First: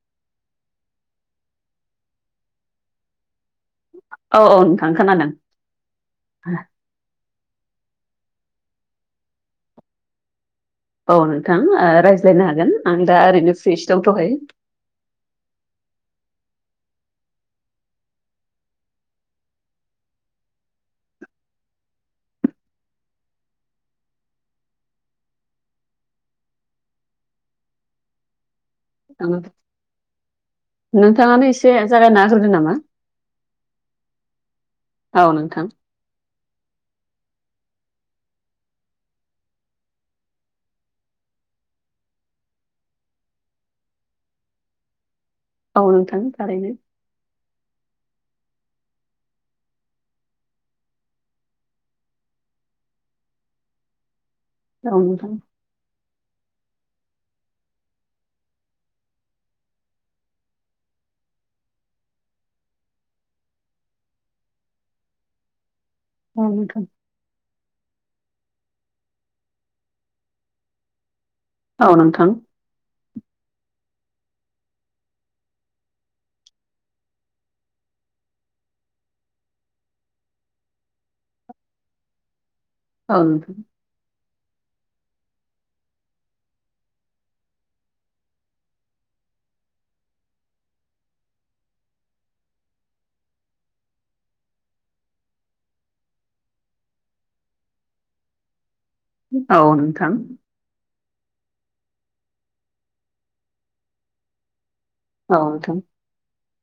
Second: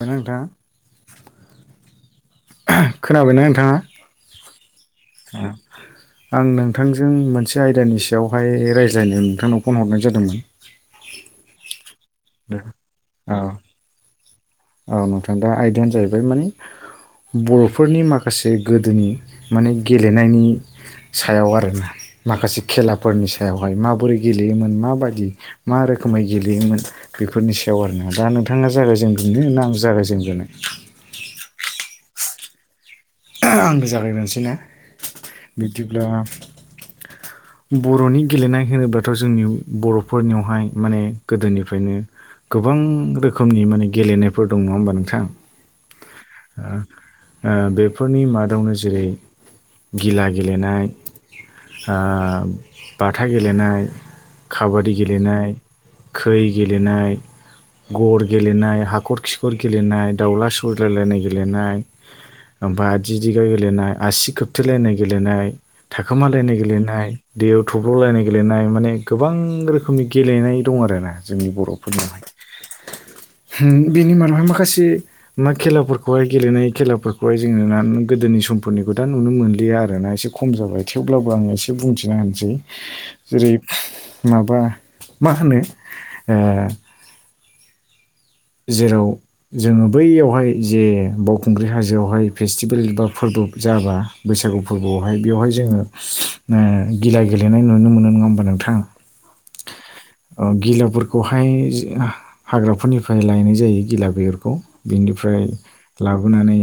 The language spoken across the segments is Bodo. ना नोंथां? खोनाबायना नोंथाङा? औ-औ नोंथां खोनादों। [unintelligible] आं नोंथांजों मोनसे आयदानि सायावहाय रायज्लायनो नोंथांनाव फन हरनाय जादोंमोन। औ नोंथां रायज्लायनो हागोन आं दा औ ओरैनो फ्रिसो दंथ'खायो। औ नोंथां दा आयदायानो जाहैबाय माने बर'फोरनि माखासे गोदोनि माने गेलेनायनि सायाव आरोना। माखासे खेलाफोरनि सायावहाय माबोरै गेलेयोमोन माबायदि मा रोखोमै गेलेयोमोन बेफोरनि सायाव आरोना दा नोंथाङा जायगाय जेनगोरनो ना आं जागाय जेनगोरनो? नोंथाङानो एसे जायागाय ना होग्रोदो नामा। आंबो जागायनोसै ना औ नोंथां बिदिब्ला बर'नि गेलेनाय होनोब्लाथ' जोंनि बर'फोरनियावहाय माने गोदोनिफ्रायनो गोबां रोखोमनि माने गेलेनायफोर दं नङा होमबा नोंथाङां। औ नोंथां थारैनो। ओ बेफोरनि मादावनो जेरै गिला गेलेनाय ओ बाथा गेलेनाय, औ काबादि नोंथां गेलेनाय खै गेलेनाय गर गेलेनाय, हाखर खिखर गेलेनाय, दाउला सौज्लायलायनाय गेलेनाय ओमफ्राय आदि दिगा गेलेनाय आसि खोबथेलायनाय गेलेनाय औ थाखोमालायनि नोंथां गेलेनाय दैयाव थब्ल'लायनाय गेलेनाय माने गोबां रोखोमनि गेलेनाय दं आरोना। जोंनि औ बर'फोरनावहाय। नोंथां होम बेनि मादावहाय माखासे मा खेलाफोरखौ बेखौहाय गेलेनाय खेलाफोरखौहाय जोङो ना गोदोनि समफोरनिखौ दा नुनो मोनलिया आरोना एसे खम जाबाय थेवब्लाबो आंङो एसे बुंथिना होनिसै। औ जेरै माबा मा होनो ओ जेराव जोङो बैयावहाय जे बावखुंग्रि हाजोआवहाय फेस्टिभेल बा फोरबो जाब्ला बैसागु फोरबोआवहाय बेवहाय जोङो ओ गिला गेलेनाय नुनो मोनो नङा होमबा नोंथां। औ नोंथां। गिलाफोरखौहाय जो हा-हाग्राफोरनिफ्राय लायनाय जायो गिला बेगरखौ। औ बिनिफ्राय नोंथां लाबोनानै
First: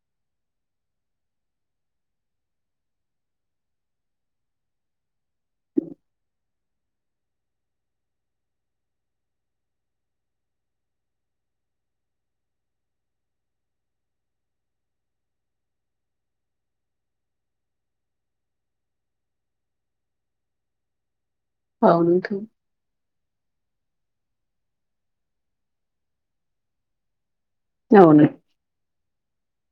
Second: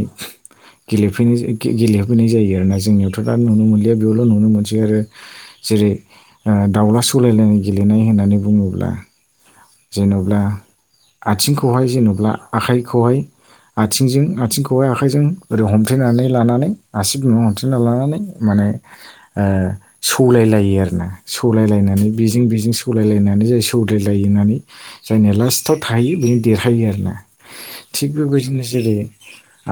गेलेफैनाय-गेलेफैनाय जायो आरोना जोंनियावथ' दा नुनो मोनलिया बेयावल' नुनो मोनसै आरो जेरै ओ दाउला सौलायलायनाय गेलेनाय होननानै बुङोब्ला जेनब्ला आथिंखौहाय जेनेबा आखाइखौहाय आथिंजों आथिंखौ हाइ आखाइजों ओरै हमथेनानै लानानै आसिब बिनाव हमथेना लानानै माने ओ सौलायलायो आरोना। औ सौलायलायनानै बेजों नोंथां बेजों सौलायलायनानै जाय सौलायलाय होननानै जायनि लास्टआव थाहायो बेनो देरहायो आरोना। औ थिग नोंथां बेबायदिनो जेरै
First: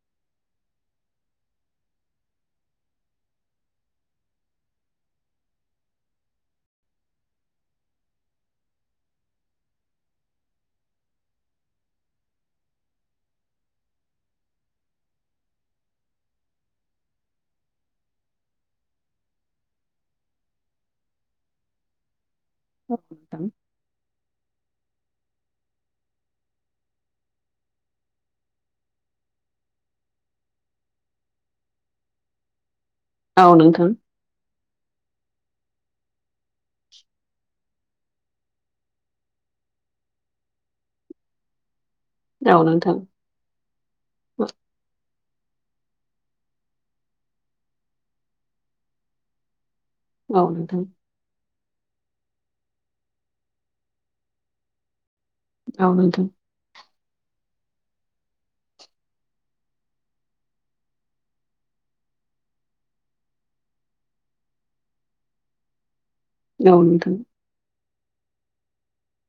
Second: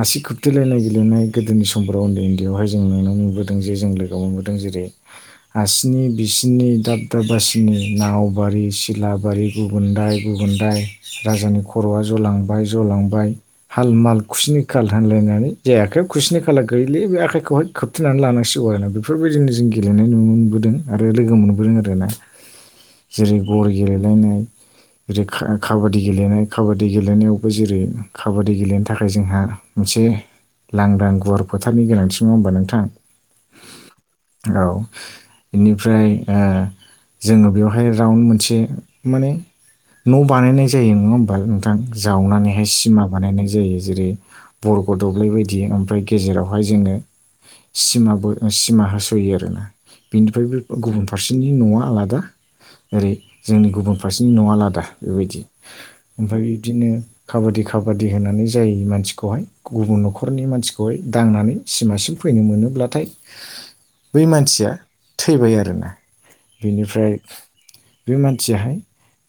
आसि खुबथेलायनाय गेलेनाय गोदोनि समफोराव उन्दै उन्दैआवहाय जों नुनो मोनबोदों जे जों बेयाव मोनबोदों जेरै आरसिनि बिसिनि दाब दाब बासिनि नावबारि सिलाबारि गुबुनदाय गुबुनदाय राजानि खर'आ जलांबाय जलांबाय हाल माल खुसिनि खााल होनलायनानै जाय आखाइयाव खुसिनि खाला गैले बे आखाइखौहाय खोब खोबथेनानै लानांसिगौ आरोना बेफोरबायदिनो जों गेलेनाय नुने मोनबोदों आरो लोगो मोनबोदों आरो ना जेरै ग'र गेलेलायनाय जेरै काबादि गेलेनाय खाबादि गेलेनायावबो जेरै खाबादि गेलेनो थाखाय जोंहा मोनसे लांदां गुवार फोथारनि गोनांथि नङा होमबा नोंथां औ नोंथां औ बेनिफ्राय जोङो बेवहाय राउन्ड मोनसे माने न' बानायनाय जायो नङा होमबा नोंथां औ जावनानैहाय नोंथां सिमा बानायनाय जायो जेरै बरग' दब्लाय बायदि ओमफ्राय गेजेरावहाय जोङो सिमा सिमा होस'यो आरोना औ बेनिफ्रायबो नोंथां गुबुन फारसेनि न'आ आलादा ओेरै जोंनि गुबुन फारसे नि नङा आलादा बेबायदि औ नोंथां औ नोंथां ओमफ्राय बिदिनो खाबादि खाबादि होनानै जाय मानसिखौहाय गुबुन न'खरनि मानसिखौहाय दांनानै सिमासिम फैनो मोनोब्लाथाय बै मानसिया थैबाय आरोना औ नोंथां बिनिफ्राय बे मानसियाहाय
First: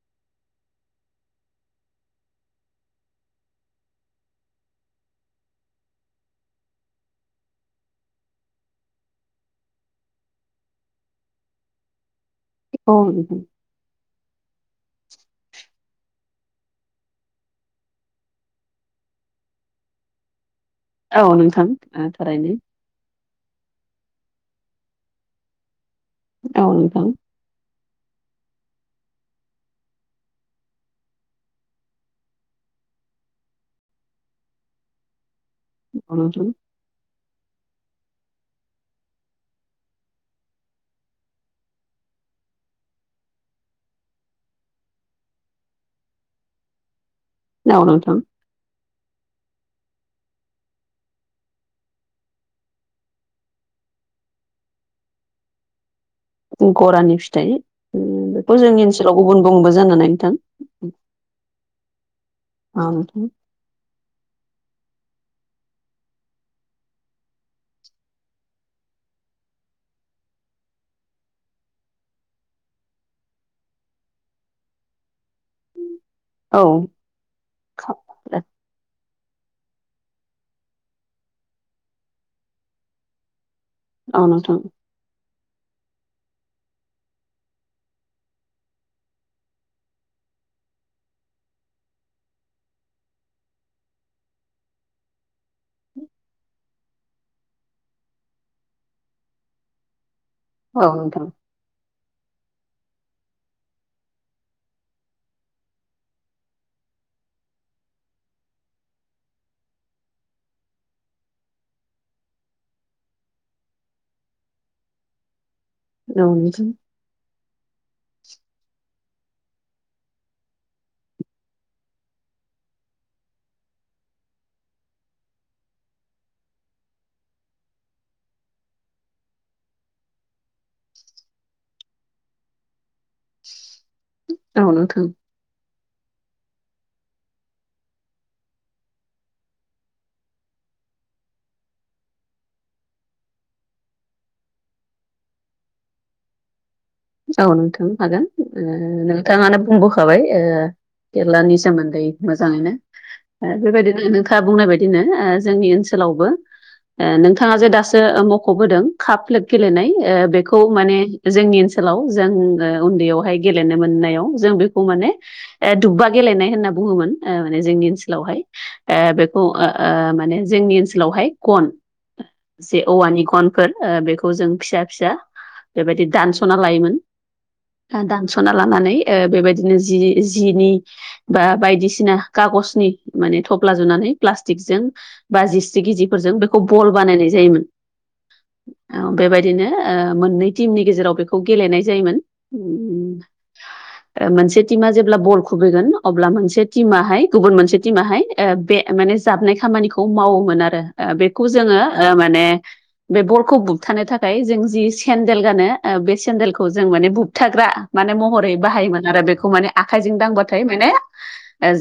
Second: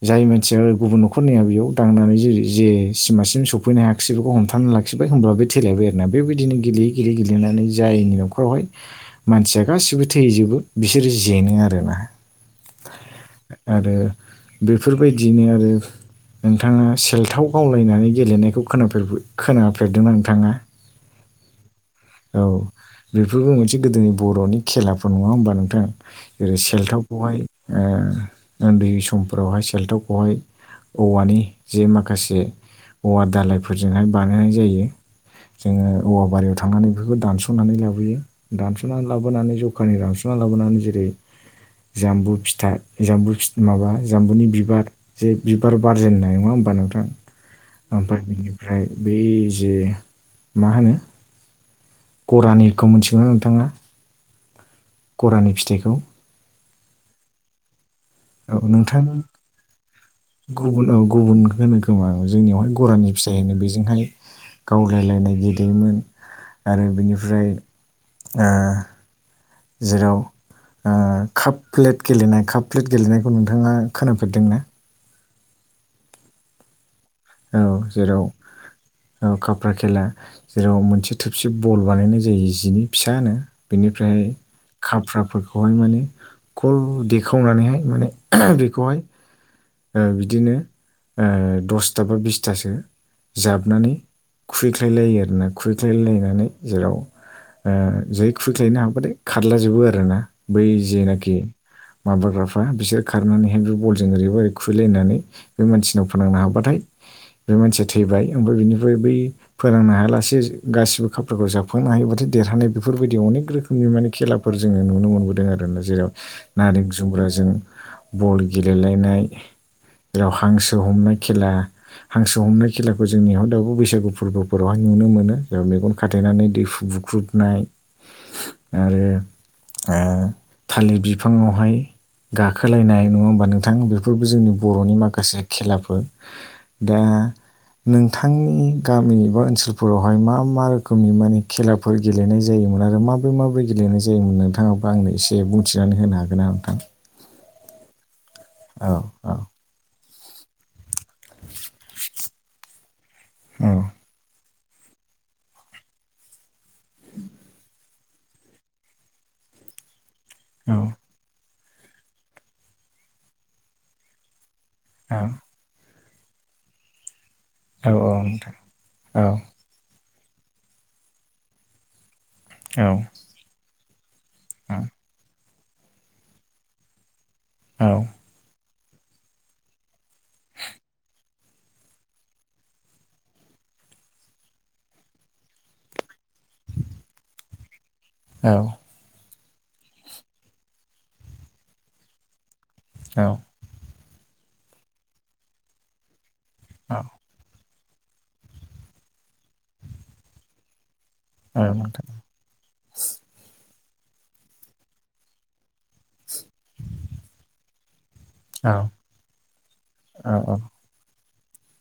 जाय मानसिया गुबुन न'खरनिया बेयाव दांनानै जे जे सिमासिम सौफैनो हायाखै बिसोरखौ हमथाना लाखिबाय होमब्ला बे थैेलायबाय आरोना बेबायदिनो गेलेयै गेलेयै गेलेनानै जायनि न'खरावहाय मानसिया गासिबो थैजोबो बिसोरो जेनो आरोना औ आरो बेफोरबायदियैनो आरो नोंथाङा सेलथाव गावलायनानै गेलेनायखौ खोनफेर खोनाफेरदों नोंथाङा औ नोंथां औ थारैनो बेफोरबो मोनसे गोदोनि बर'नि खेलाफोर नङा होमबा नोंथां जेरै औ नोंथां सेल्थावखौहाय उन्दै समफोरावहाय सेल्थावखौहाय औवानि जे माखासे औवा दाालायफोरजोंहाय बानायनाय जायो जोङो औ औवा नोंथां बारियाव थांनानै बेखौ दानस' दानस'नानै लाबोयो दानस'ना लाबोनानै जखानि दानस'ना लाबोनानै जेरै जामबु फिथाइ जामबुथ माबा जामबुनि बिबार जे बिबार बारजेननाय नङा होमबा नोंथां औ नोंथां ओमफ्राय बिनि ओमफ्राय बे जे मा होनो गरानिखौ मिथिगौ ना नोंथाङा गरानि फिथाइखौ गरानि फिथाइ बेखौ औ जोंनि नोंथां ओनसोलाव गुबुन बुङोबो जानो हानाय नोंथां गुबुन औ गुबुन होनो खोमा जोंनियावहाय गरानि नोंथां फिथाइ होनो बेजोंहाय गावलायलायनाय गेलेयोमोन आरो बिनिफ्राय जेराव ओ काप प्लेट गेलेनाय काप प्लेट गेलेनायखौ नोंथाङा खोनाफेरदोंना औ औ जेराव खाफ्रा खेला जेराव मोनसे थोबसे बल बानायनाय जायो जिनि फिसानो बेनिफ्राय औ नोंथां खाफ्राफोरखौहाय माने खल देखावनानैहाय माने बेखौहाय बिदिनो दसथा बा बिसथासो जाबनानै खुबैख्लायलायो आरोना खुबैख्लायलायनानै जेराव जै खुबैख्लायनो हाबाथाय खारलाजोबो आरोना बै औ नोंथां जेनाखि माबाग्राफ्रा बिसोर खारनानैहाय बे बलजों ओरैबा ओरै खुबैलायनानै बे मानसिनाव फोनांनो हाब्लाथाय बे मानसिया थैबाय ओमफ्राय बिनिफ्राय बै फोरोंनो हायालासे गासिबो खाफोरखौ जाबखांनो हायोबाथाय देरहानाय बेफोरबायदि अनेक रो खोमनि माने खेलाफोर जोंङो नुनो मोनबोदों आरो ना जेराव औ नोंथां नारें जुमब्राजों बल गेलेलायनाय जेराव हांसो हमनाय खेला हांसो हमनाय खेलाखौ जोंनियाव दाबो बैसागु फोरबोफोरावहाय नुनो मोनो जे मेगन खाथेनानै दैहु बुग्रुबनाय आरो ओ थालिर बिफाङावहाय गाखोलायनाय नङा होमबा नोंथां बे बे फोरबो जोंनि औ नोंथां औ बर'नि माखासे खेलाफोर दा नोंथांनि गामि एबा ओनसोलफोरावहाय मा मा रोखोमनि माने खेला फोर गेलेनाय जायोमोन आरो माबोरै माबोरै गेलेनाय जायोमोन नोंथाङाबो आंनो एसे बुंथिनानै होनो हागोन ना‌ नोंथां औ नोंथां हागोन औ औ नोंथाङानो बुंबो खाबाय खेलानि सोमोन्दै मोजाङैनो औ बेबायदिनो नोंथां दा बुंनाय बायदिनो जोंनि ओनसोलावबो ओ नोंथाङा जे दासो मख'बोदों काप-प्लेट गेलेनाय ओ बे खौ औ माने जोंनि ओनसोलाव जों ओ उन्दैयावहाय गेलेनो मोननायाव जों बे खौ माने ओ दुब्बा गेलेनाय होनना बुङोमोन ओ माने जोंनि औ ओनसोलावहाय नोंथां ओ बेखौ ओ माने जोंनि ओनसोलावहाय गन जे औ औवानि गनफोर ओ बे खौ जों औ फिसा-फिसा बेबायदि दानस'ना लायोमोन औ दानस ना लानानै बेबायदिनो जि-जिनि बा बायदिसिना कागजनि माने थफ्ला जुनानै प्लास्टिकजों बा जिस्रि गिजिफोरजों बेखौ बल बानायनाय जायोमोन। बेबायदिनो मोननै टिमनि गेजेराव बेखौ गेलेनाय जायोमोन। ओम औ ओ मोनसे टिमा जेब्ला बल खुबैगोन अब्ला मोनसे औ टिमाहाय गुबुन मोनसे टिमाहाय ओ बे माने जाबनाय खामानिखौ मावोमोन आरो ओ बे खौ औ जोंङो नोंथां ओ माने बे बलखौ बुबथानो थाखाय जों जि सेन्देल गानो ओ बे सेन्देलखौ जों माने बुुबथाग्रा माने मह रै औ बाहायोमोन आरो बेखौ माने आखाइजों औ औ दांबाथाय माने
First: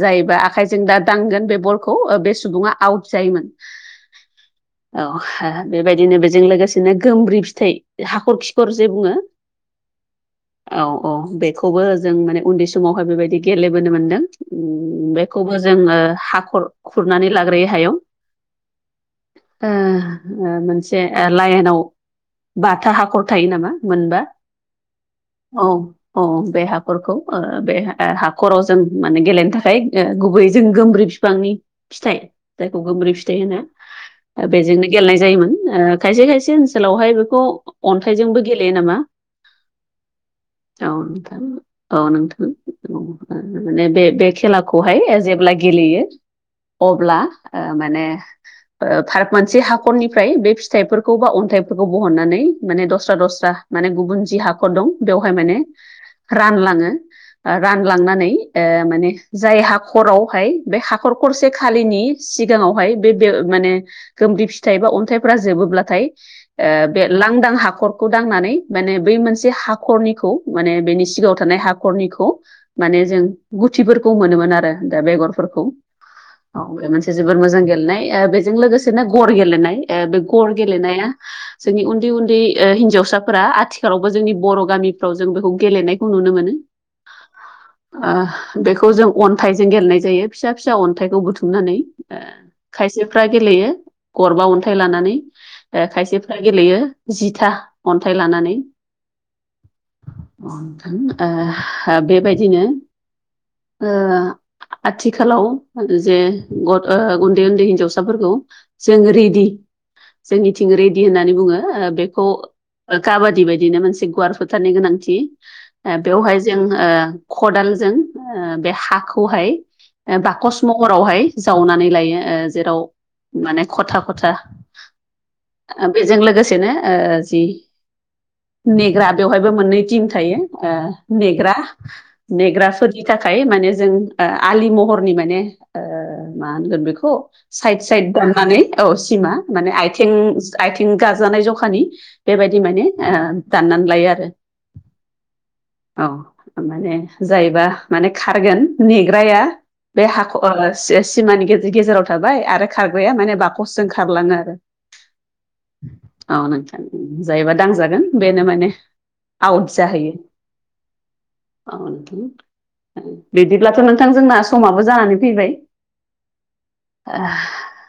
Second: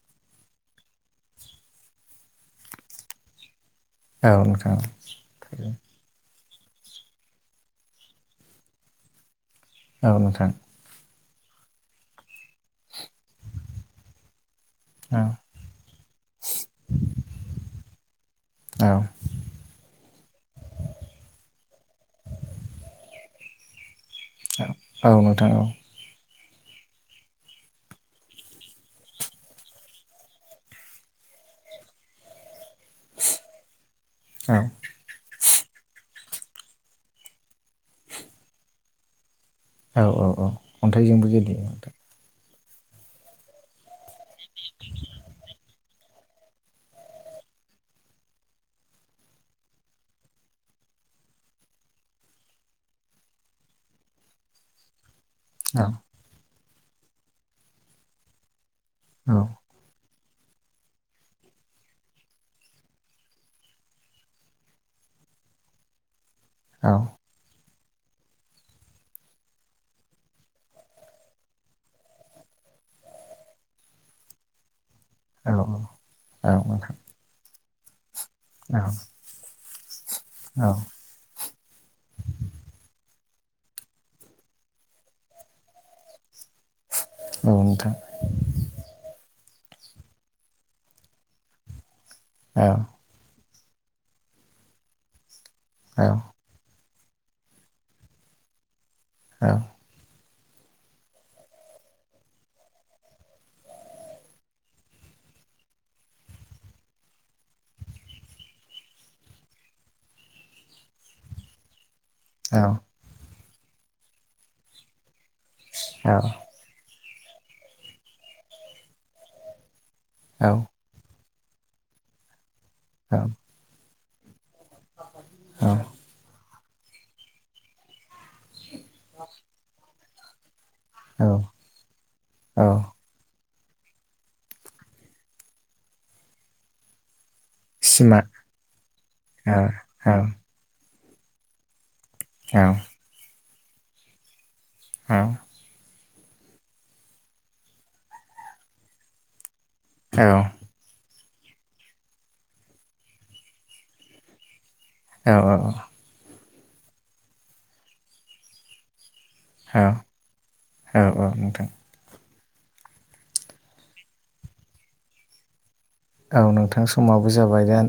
जायबा आखाइजों दा दांगोन बे बलखौ बे सुबुङा आउट जायोमोन। औ नोंथां औ बेबाय दिनो बेजों लोगोसेनो गोमब्रि फिथाइ हाखर खिखर जे बुङो औ नोंथां औ औ बेखौबो जों माने उन्दै समावहाय बेबायदि गेलेबोनो मोन्दों। ओम औ बेखौबो जोंङो हाखर खुरनानै लाग्रोयो हायाव ओ ओ मोनसे लाइनाव बाथा हाखर थायो नामा मोनबा औ औ अ बे हाखरखौ ओ बे हाखराव जों माने गेलेनो थाखाय ओ गुबै जों गोमब्रिब बिफांनि फिथाइ जायखौ गोमब्रि फिथाइ होना बेजोंनो गेलेनाय जायोमोन ओ खायसे खायसे ओनसोलावहाय बेखौ अन्थाइजोंबो गेलेयो नामा औ औ औ औ अन्थाइजोंबो नोंथां गेलेयो औ नोंथां माने बे-बे खेलाखौहाय जेब्ला गेलेयो अब्ला ओ माने ओ फाराग मोनसे हाखरनिफ्राय बे फिथाइफोरखौ बा अन्थाइफोरखौ बहननानै माने दस्रा दस्रा माने गुबुन जि हाखर दं बेवहाय माने रानलाङो रानलांनानै ओ माने औ जाय हाखरावहाय बे हाखर खरसे खालिनि सिगाङावहाय बे बे माने गोमब्रि फिथाइ बा अन्थाइफ्रा जोबोब्लाथाय ओ बे लांदां हाखरखौ दांनानै माने बै मोनसे हाखरनिखौ माने बेनि सिगाङाव थानाय हाखरनिखौ माने जों गुथिफोरखौ मोनोमोन आरो दा बेगरफोरखौ औ बे मोनसे जोबोर मोजां गेलेनाय बेजों लोगोसेनो गर गेलेनाय बे गर गेलेनाया जोंनि उन्दै-उन्दै ओ हिनजावसाफोरा आथि जेरावबो जोंनि बर' गामिफ्राव जों बेखौ गेलेनायखौ नुनो मोनो ओ बेखौ जों अन्थाइजों गेलेनाय जायो फिसा फिसा अन्थाइखौ बुथुमनानै खायसे फ्रा गेलेयो गरबा अन्थाइ लानानै खायसेफ्रा गेलेयो जिथा अन्थाइ लानानै औ अ नोंथां ओ बेबायदिनो ओ आथिखालाव जे गत ओ उन्दै उन्दै हिनजावसाफोरखौ जों रेडि जोंनिथिं रेडि होननानै बुङो बेखौ औ काबादि बायदिनो मोनसे गुवार फोथारनि गोनांथि ओ बेवहाय जों ओ खदालजों बे हाखौहाय बाकस हरावहाय जावनानै लायो ओ जेराव औ माने खथा खथा बेजों लोगोसेनो ओ जि नेग्रा बेवहायबो मोननै टिम थायो ओ नेग्रा औ नेग्राफोरनि थाखाय माने जों आलि महरनि माने ओ ओ मा होनगोन बेखौ साइद साइद सिमा दाननानै औ सिमा औ माने औ आयथिं आयथिं गाजानाय जखानि औ बेबायदि माने ओ दाननानै लायो आरो। औ। औ माने जायोबा माने खारगोन नेग्राया बे औ हाखर से-सिमानि गेजे-गेजेराव थाबाय आरो खारग्राया माने बाखसजों खारलाङो आरो। औ औ। औ नोंथां जायोबा दांजागोन बेनो माने आउट जाहैयो। औ नोंथां बिदिब्लाथ' नोंथां जोंना समाबो जानानै फैबाय। औ नोंथां समाबो जाबाय दे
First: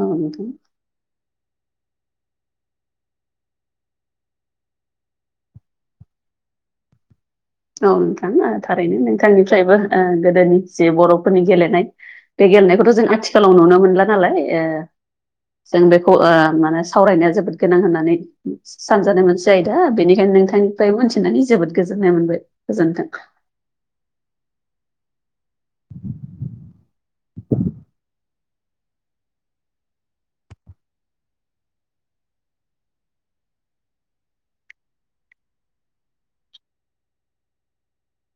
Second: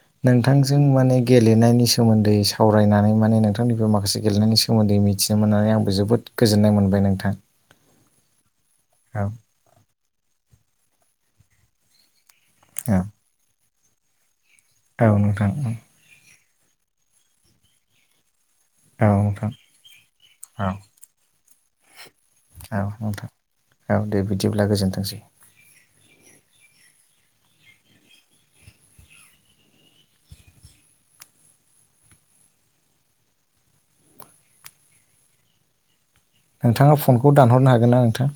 औ नोंथां नोंथांजों जों माने गेलेनायनि सोमोन्दै सावरायनानै माने नोंथांनिफ्राय माखासे गेलनायनि सो सोमोन्दै मिथिनो मोननानै आंबो जोबोद गोजोननाय मोनबाय नोंथां। औ नोंथां ओ थारैनो औ नोंथांनिफ्रायबो ओ गोदोनि जे बर'फोरनि गेलेनाय बे गेलेनायखौथ' औ जों आथिखालाव नुनो मोनला नालाय ओ औ नोंथां उम। अ ओ माने सावरायनाया जोबोद गोनां होननानै औ सानजानाय नोंथां मोनसे आयदा बेनिखायनो औ नोंथांनिफ्राय मोनथिनानै जोबोद गोजोननाय मोनबाय। औ गोजोन्थों। नोंथां औ दे बिदिब्ला गोजोनथोंसै। [inaudible] नोंथाङा फनखौ दानहरनो हागोन ना नोंथां?